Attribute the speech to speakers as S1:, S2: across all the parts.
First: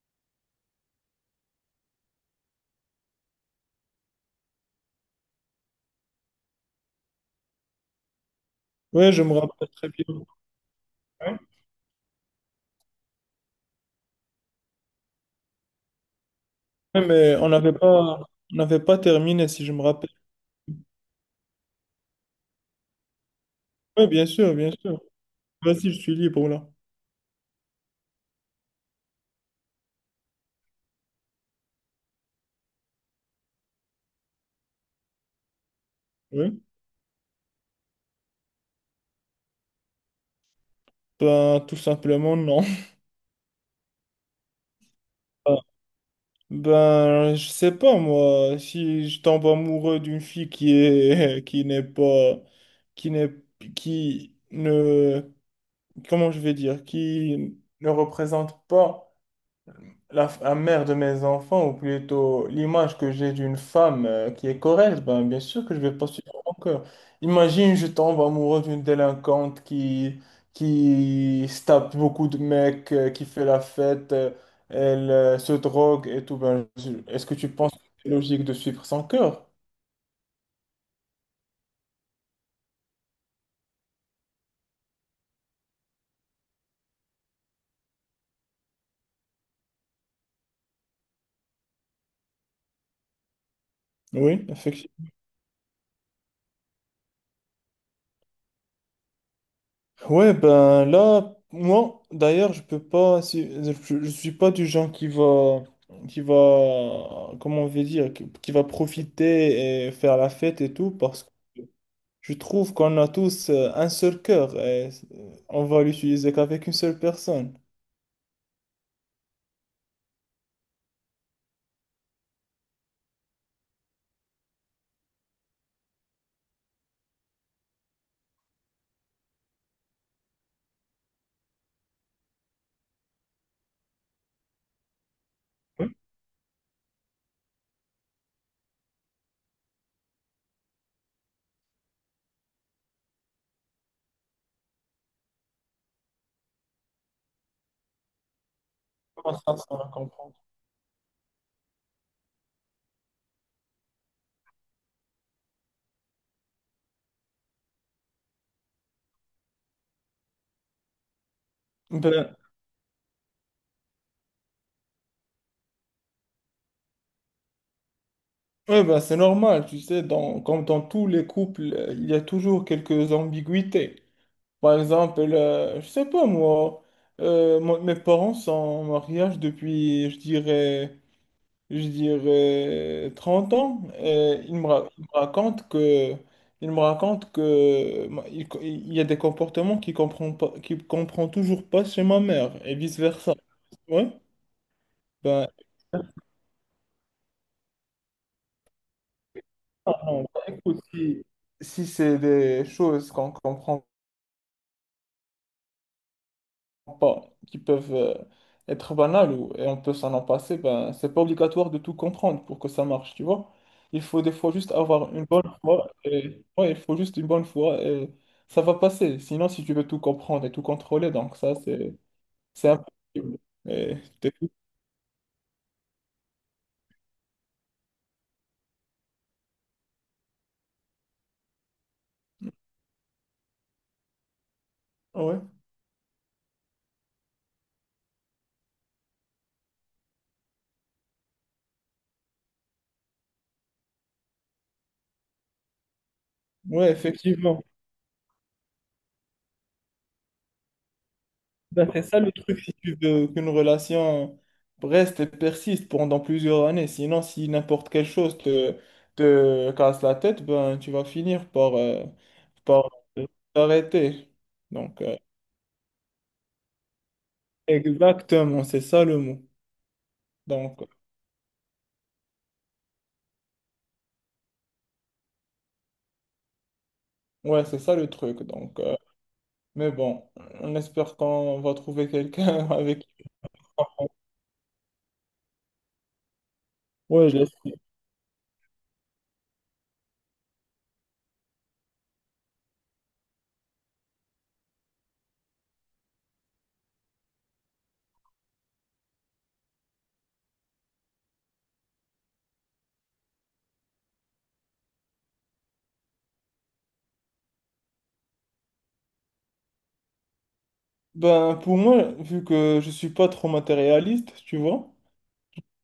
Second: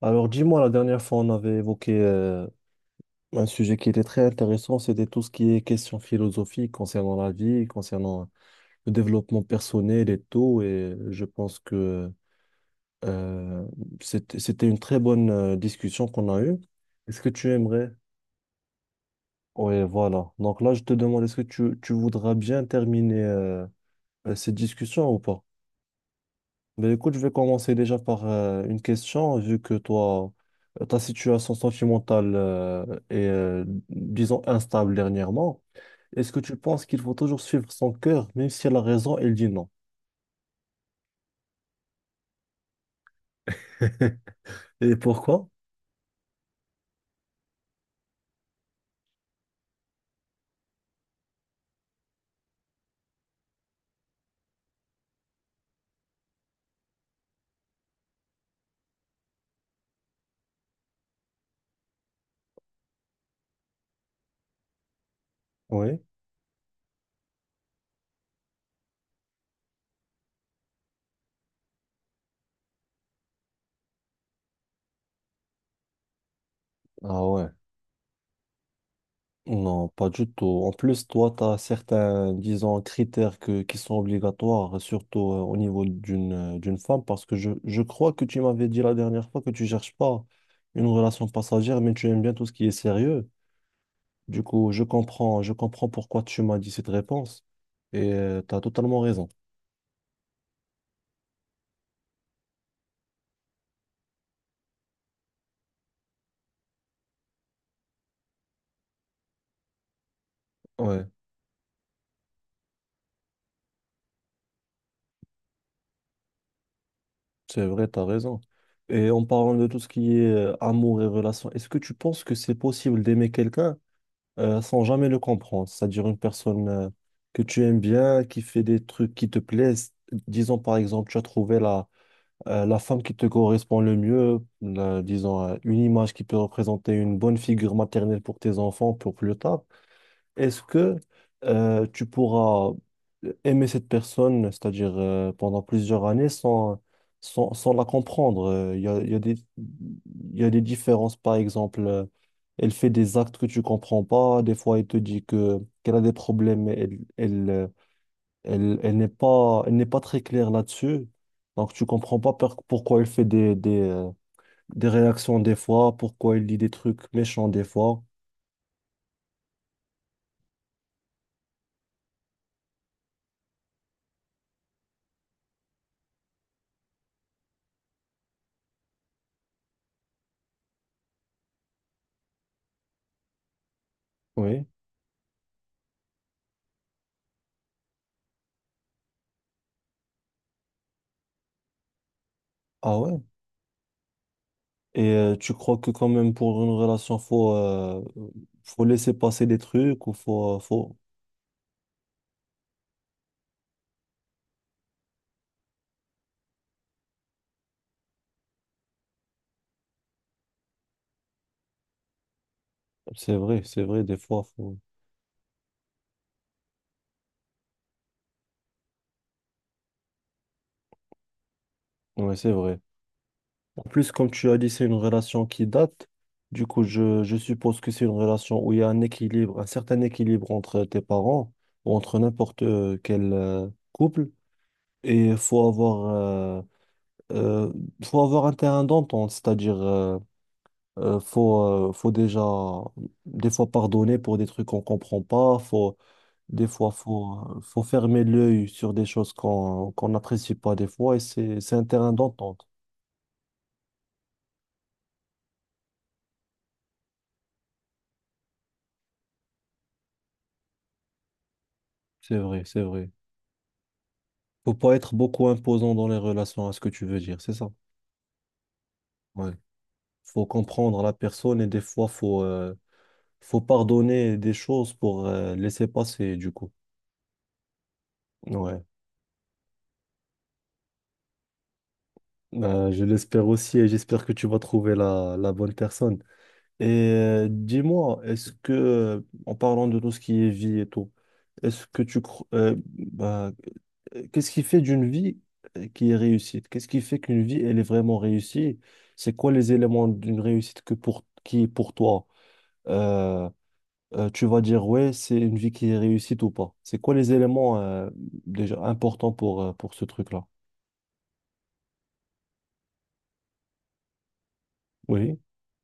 S1: Alors dis-moi, la dernière fois, on avait évoqué un sujet qui était très intéressant, c'était tout ce qui est question philosophique concernant la vie, concernant le
S2: Ouais, je me
S1: développement
S2: rappelle très bien.
S1: personnel et tout, et je
S2: Ouais.
S1: pense que euh, c'était une très bonne discussion qu'on a eue.
S2: Ouais,
S1: Est-ce que
S2: mais on
S1: tu
S2: n'avait
S1: aimerais?
S2: pas, on n'avait pas terminé, si je
S1: Oui,
S2: me rappelle.
S1: voilà. Donc là, je te demande, est-ce que tu voudras bien terminer
S2: Oui, bien
S1: cette
S2: sûr, bien sûr.
S1: discussion ou pas?
S2: Vas-y, je suis libre là.
S1: Ben écoute, je vais commencer déjà par une question, vu que toi, ta situation sentimentale est, disons, instable dernièrement. Est-ce que tu
S2: Oui.
S1: penses qu'il faut toujours suivre son cœur, même si la raison, elle dit non?
S2: Ben, tout simplement, non.
S1: Et pourquoi?
S2: Ben, je sais pas, moi, si je tombe amoureux d'une fille qui est, qui n'est pas, qui n'est, qui ne, comment je vais dire, qui ne représente pas. La mère de mes enfants, ou plutôt l'image que j'ai d'une femme qui est correcte, ben, bien sûr que je vais
S1: Oui.
S2: pas suivre mon cœur. Imagine, je tombe amoureux d'une délinquante qui se tape beaucoup de mecs, qui fait la fête, elle se drogue et tout. Ben,
S1: Ah
S2: est-ce que
S1: ouais.
S2: tu penses que c'est logique de suivre son cœur?
S1: Non, pas du tout. En plus, toi, tu as certains, disons, critères qui sont obligatoires, surtout au niveau d'une d'une femme, parce que je crois que tu m'avais dit la dernière fois que tu cherches pas une relation passagère, mais tu aimes bien tout ce qui est sérieux. Du
S2: Oui,
S1: coup,
S2: effectivement.
S1: je comprends pourquoi tu m'as dit cette réponse et tu as totalement raison.
S2: Ouais, ben là, moi, d'ailleurs, je peux pas, je suis pas du genre comment on veut dire, qui va profiter et faire la fête et tout,
S1: Ouais,
S2: parce que je trouve qu'on a tous un seul cœur et on va l'utiliser qu'avec une seule personne.
S1: c'est vrai, tu as raison. Et en parlant de tout ce qui est amour et relation, est-ce que tu penses que c'est possible d'aimer quelqu'un sans jamais le comprendre? C'est-à-dire une personne que tu aimes bien, qui fait des trucs qui te plaisent. Disons par exemple, tu as trouvé la femme qui te correspond le mieux, disons une
S2: Ouais.
S1: image qui peut représenter une bonne figure maternelle pour tes enfants pour plus tard. Est-ce que tu pourras aimer cette personne, c'est-à-dire pendant plusieurs années, sans la comprendre? Il y a,
S2: Comment ça, ça on va comprendre?
S1: il y a des différences, par exemple, elle fait des actes que tu comprends pas, des fois elle te dit qu'elle a des problèmes, mais elle n'est pas très claire là-dessus, donc tu comprends pas
S2: Ben,
S1: pourquoi elle fait des réactions des fois, pourquoi il dit des trucs méchants des fois.
S2: ouais, ben c'est normal, tu sais, dans, comme dans tous les couples, il y a toujours quelques ambiguïtés. Par exemple, je sais pas moi, mes parents sont en mariage depuis, je dirais 30 ans. Et
S1: Oui.
S2: ils me racontent que, il y a des comportements qu'ils comprend toujours pas chez ma mère et
S1: Ah ouais.
S2: vice-versa. Ouais.
S1: Et
S2: Ben,
S1: tu crois que quand même pour une relation, faut laisser passer des
S2: ah
S1: trucs ou
S2: non, bah, écoute,
S1: faut...
S2: si c'est des choses qu'on comprend pas, qui peuvent être banales ou, et on peut s'en en passer, ben, c'est pas obligatoire de tout comprendre pour que ça marche, tu vois.
S1: C'est
S2: Il
S1: vrai, des
S2: faut des
S1: fois,
S2: fois juste
S1: faut...
S2: avoir une bonne foi et ouais, il faut juste une bonne foi et ça va passer. Sinon, si tu veux tout comprendre et tout contrôler, donc ça, c'est
S1: Ouais, c'est
S2: c'est
S1: vrai.
S2: impossible.
S1: En
S2: Et
S1: plus, comme
S2: t'es-
S1: tu as dit, c'est une relation qui date. Du coup, je suppose que c'est une relation où il y a un équilibre, un certain équilibre entre tes parents ou entre n'importe quel couple. Et
S2: ouais,
S1: euh, faut avoir un terrain d'entente, c'est-à-dire faut déjà des fois pardonner pour des trucs qu'on comprend pas. Faut, des fois,
S2: ouais,
S1: faut, euh,
S2: effectivement.
S1: faut fermer l'œil sur des choses qu'on n'apprécie pas des fois. Et c'est un
S2: Ben, c'est
S1: terrain
S2: ça le truc,
S1: d'entente.
S2: si tu veux qu'une relation reste et persiste pendant plusieurs années. Sinon, si n'importe quelle chose te casse la tête, ben, tu vas finir par, euh,
S1: C'est vrai, c'est
S2: par
S1: vrai.
S2: t'arrêter.
S1: Faut pas
S2: Donc,
S1: être beaucoup imposant dans les relations, à ce que tu veux dire, c'est ça.
S2: exactement, c'est ça le mot.
S1: Ouais. Faut
S2: Donc,
S1: comprendre la personne et des fois, faut pardonner des choses pour laisser passer, du coup.
S2: ouais, c'est ça le truc. Donc,
S1: Ouais.
S2: mais bon, on espère qu'on va trouver quelqu'un
S1: Je
S2: avec...
S1: l'espère aussi et j'espère que tu vas trouver la bonne personne. Et
S2: Ouais, je l'espère.
S1: dis-moi, en parlant de tout ce qui est vie et tout, est-ce que tu crois, qu'est-ce qui fait d'une vie qui est réussite? Qu'est-ce qui fait qu'une vie, elle est vraiment réussie? C'est quoi les éléments d'une réussite qui est pour toi? Euh, Tu vas dire, ouais, c'est une vie qui est réussite ou pas? C'est quoi les éléments déjà importants pour ce truc-là?
S2: Ben, pour moi, vu que je suis pas trop matérialiste, tu vois.
S1: Oui,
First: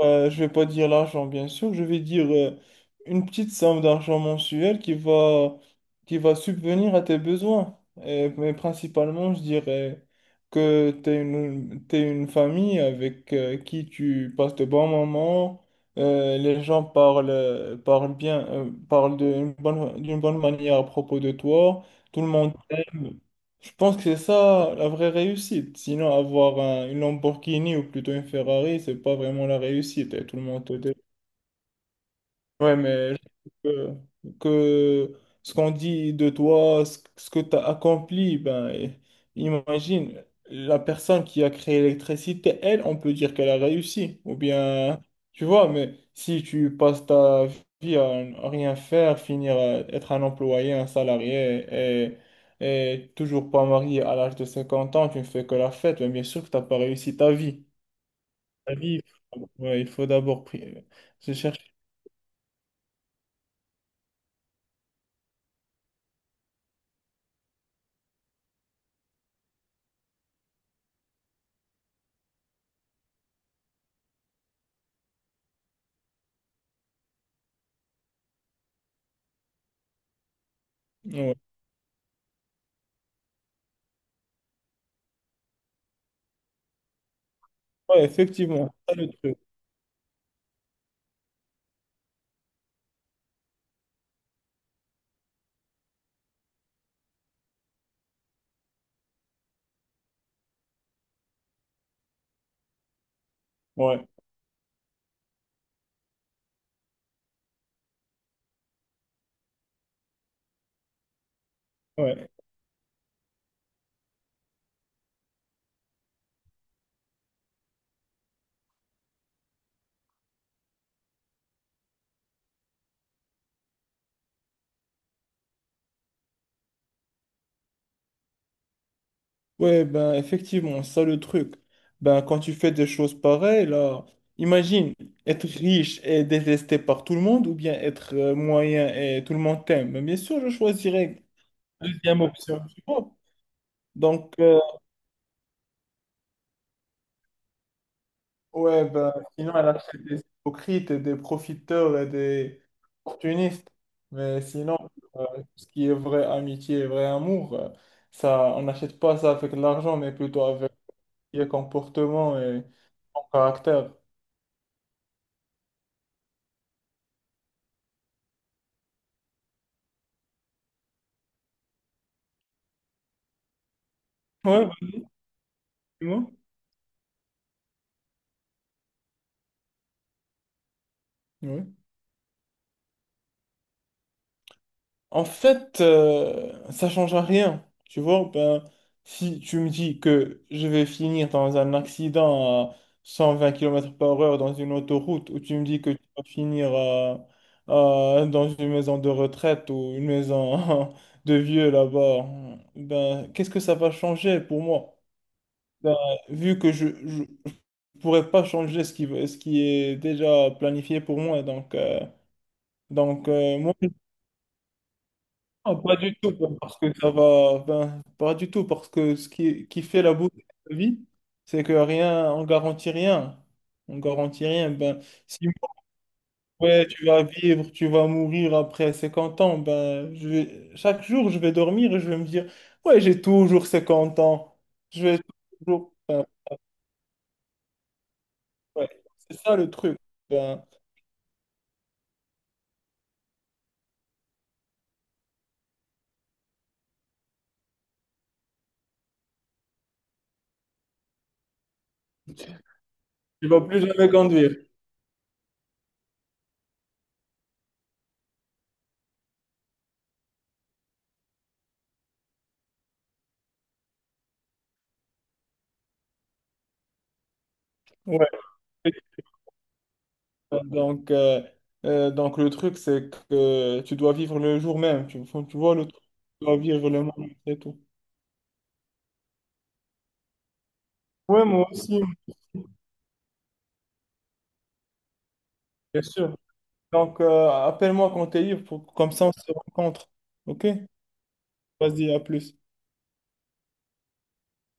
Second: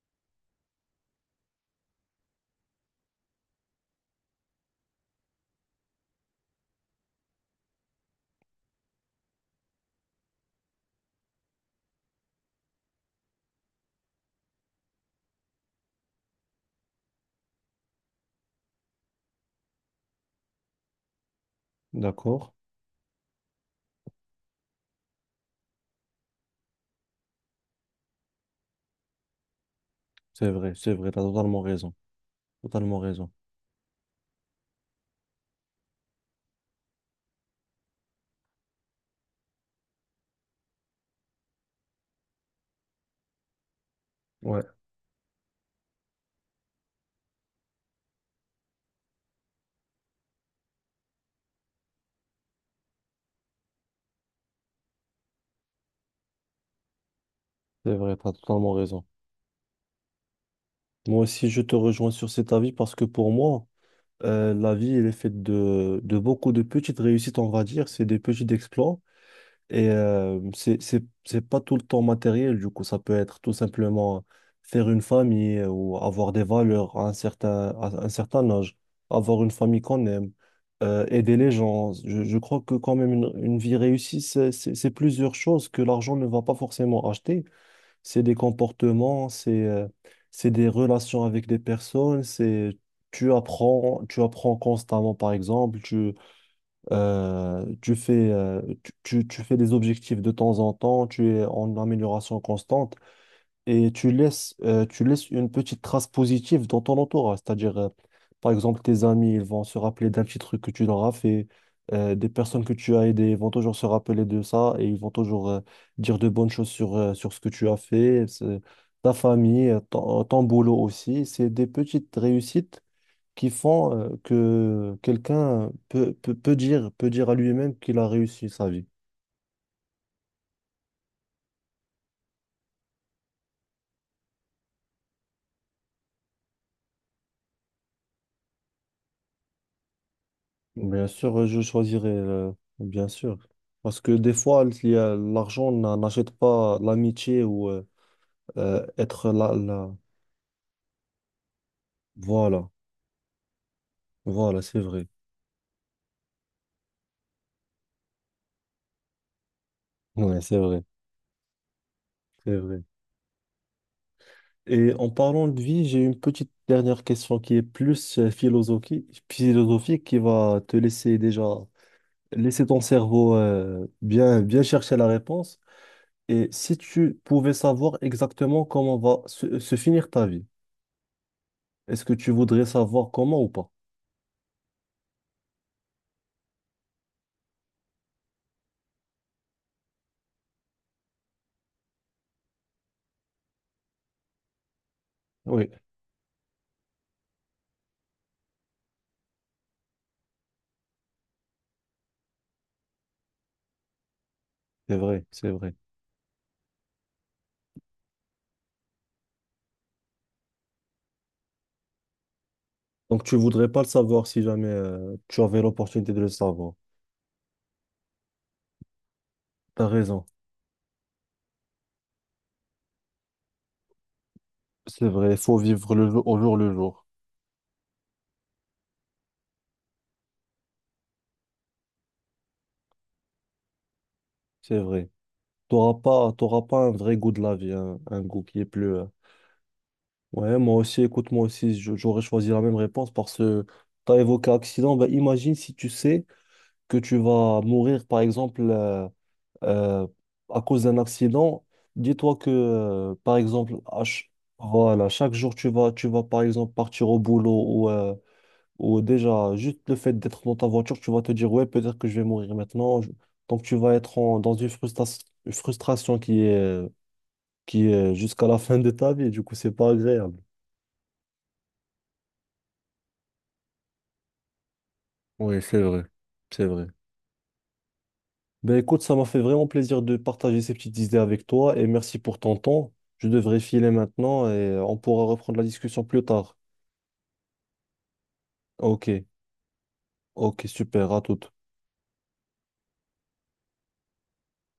S2: Je vais pas dire l'argent, bien sûr, je vais dire une petite somme d'argent mensuel qui va subvenir à tes besoins. Mais principalement, je dirais que t'es une famille avec qui tu passes de bons moments. Les gens parlent bien, parlent d'une bonne manière à propos de toi. Tout le
S1: d'accord.
S2: monde t'aime. Je pense que c'est ça la vraie réussite. Sinon, avoir une Lamborghini ou plutôt une Ferrari, c'est pas vraiment la réussite. Et tout le monde te
S1: C'est
S2: dit.
S1: vrai, t'as totalement raison.
S2: Ouais,
S1: Totalement
S2: mais je
S1: raison.
S2: trouve que ce qu'on dit de toi, ce que tu as accompli, ben, imagine, la personne qui a créé l'électricité, elle, on peut dire qu'elle a réussi. Ou
S1: Ouais,
S2: bien, tu vois, mais si tu passes ta vie à rien faire, finir à être un employé, un salarié et, et toujours pas marié à l'âge de 50 ans, tu ne fais que la fête, mais bien sûr que tu n'as pas réussi ta vie.
S1: c'est vrai, t'as totalement
S2: Ta vie,
S1: raison.
S2: ouais, il faut d'abord
S1: Moi
S2: se
S1: aussi, je
S2: chercher.
S1: te rejoins sur cet avis parce que pour moi, la vie, elle est faite de beaucoup de petites réussites, on va dire. C'est des petits exploits et c'est pas tout le temps matériel. Du coup, ça peut être tout simplement faire une famille ou avoir des valeurs à un certain âge, avoir une famille qu'on aime,
S2: Ouais.
S1: aider les gens. Je crois que quand même, une vie réussie, c'est plusieurs choses que l'argent ne va pas forcément acheter.
S2: Ouais,
S1: C'est des
S2: effectivement, ça le
S1: comportements,
S2: truc.
S1: c'est des relations avec des personnes, c'est tu apprends constamment. Par exemple, tu fais des objectifs de temps en temps, tu es en amélioration constante et
S2: Ouais,
S1: tu laisses une petite trace positive dans ton entourage. C'est-à-dire, par exemple, tes amis, ils vont se rappeler d'un petit truc que tu leur as fait. Euh,
S2: ouais.
S1: des personnes que tu as aidées vont toujours se rappeler de ça et ils vont toujours dire de bonnes choses sur ce que tu as fait. Ta famille, ton boulot aussi. C'est des petites réussites qui font que quelqu'un peut dire à lui-même qu'il a réussi sa vie.
S2: Ouais, ben effectivement, ça le truc. Ben quand tu fais des choses pareilles, là, imagine être riche et détesté par tout le monde ou bien être moyen et tout le monde t'aime. Ben, bien sûr, je
S1: Bien
S2: choisirais
S1: sûr,
S2: la deuxième option, tu
S1: bien
S2: vois.
S1: sûr. Parce que des
S2: Donc,
S1: fois, l'argent n'a- n'achète pas l'amitié ou
S2: ouais, ben
S1: être
S2: sinon, elle
S1: là.
S2: achète des hypocrites et des profiteurs et des
S1: Voilà,
S2: opportunistes. Mais
S1: voilà,
S2: sinon,
S1: c'est vrai.
S2: euh, ce qui est vraie amitié et vrai amour, ça, on n'achète pas ça avec de l'argent, mais
S1: Ouais,
S2: plutôt
S1: c'est
S2: avec
S1: vrai,
S2: qui est comportement
S1: c'est
S2: et
S1: vrai.
S2: ton caractère.
S1: Et en parlant de vie, j'ai une petite dernière question qui est plus philosophique qui va te laisser déjà, laisser ton cerveau bien
S2: Ouais, bah,
S1: chercher la réponse.
S2: dis-moi.
S1: Et si tu pouvais savoir exactement comment va se finir ta vie,
S2: Ouais.
S1: est-ce que tu voudrais savoir comment ou pas?
S2: En fait, ça change à rien. Tu vois, ben, si tu me dis que je vais finir dans un accident à 120 km/h dans une autoroute, ou tu me
S1: Oui,
S2: dis que tu vas finir dans une maison de retraite ou une maison de vieux là-bas, ben, qu'est-ce que ça va changer pour
S1: c'est
S2: moi?
S1: vrai, c'est vrai.
S2: Ben, vu que je ne pourrais pas changer ce qui est déjà planifié pour moi,
S1: Donc
S2: donc
S1: tu voudrais
S2: moi,
S1: pas le savoir si jamais tu avais
S2: non, pas
S1: l'opportunité
S2: du
S1: de le
S2: tout,
S1: savoir.
S2: parce que ça va, ben, pas du tout, parce que ce qui
S1: T'as
S2: fait la
S1: raison.
S2: beauté de la vie, c'est que rien, on garantit rien. On garantit rien. Ben,
S1: C'est vrai, il
S2: si
S1: faut vivre le jour, au jour le
S2: ouais,
S1: jour.
S2: tu vas vivre, tu vas mourir après 50 ans, ben, chaque jour, je vais dormir et je vais me dire, ouais, j'ai toujours 50 ans.
S1: C'est
S2: Je
S1: vrai.
S2: vais toujours. ben,
S1: T'auras pas un vrai goût de la vie, un goût qui est
S2: ouais,
S1: plus. Euh,
S2: c'est ça le truc.
S1: ouais,
S2: Ben,
S1: moi aussi, écoute, j'aurais choisi la même réponse parce que t'as évoqué accident. Ben, imagine si tu sais que tu vas mourir, par exemple. Euh, à cause d'un accident, dis-toi par
S2: Tu vas
S1: exemple,
S2: plus jamais conduire.
S1: voilà, chaque jour, tu vas, par exemple, partir au boulot ou déjà, juste le fait d'être dans ta voiture, tu vas te dire, ouais, peut-être que je vais mourir maintenant. Je- Donc, tu vas être en- dans une une frustration qui est
S2: Ouais.
S1: jusqu'à la fin de ta vie. Du coup, c'est pas agréable.
S2: Donc, euh, donc le truc, c'est que tu dois vivre le jour même. Tu
S1: Oui,
S2: vois
S1: c'est
S2: le truc.
S1: vrai.
S2: Tu dois
S1: C'est vrai.
S2: vivre le moment, c'est tout.
S1: Ben écoute, ça m'a fait vraiment plaisir de partager ces petites idées
S2: Ouais,
S1: avec
S2: moi
S1: toi et
S2: aussi,
S1: merci pour ton temps. Je devrais filer maintenant et on pourra reprendre la discussion
S2: bien
S1: plus
S2: sûr.
S1: tard.
S2: Donc, appelle-moi quand t'es libre,
S1: Ok,
S2: comme ça on se rencontre.
S1: ok,
S2: OK?
S1: super, à tout.
S2: Vas-y, à plus.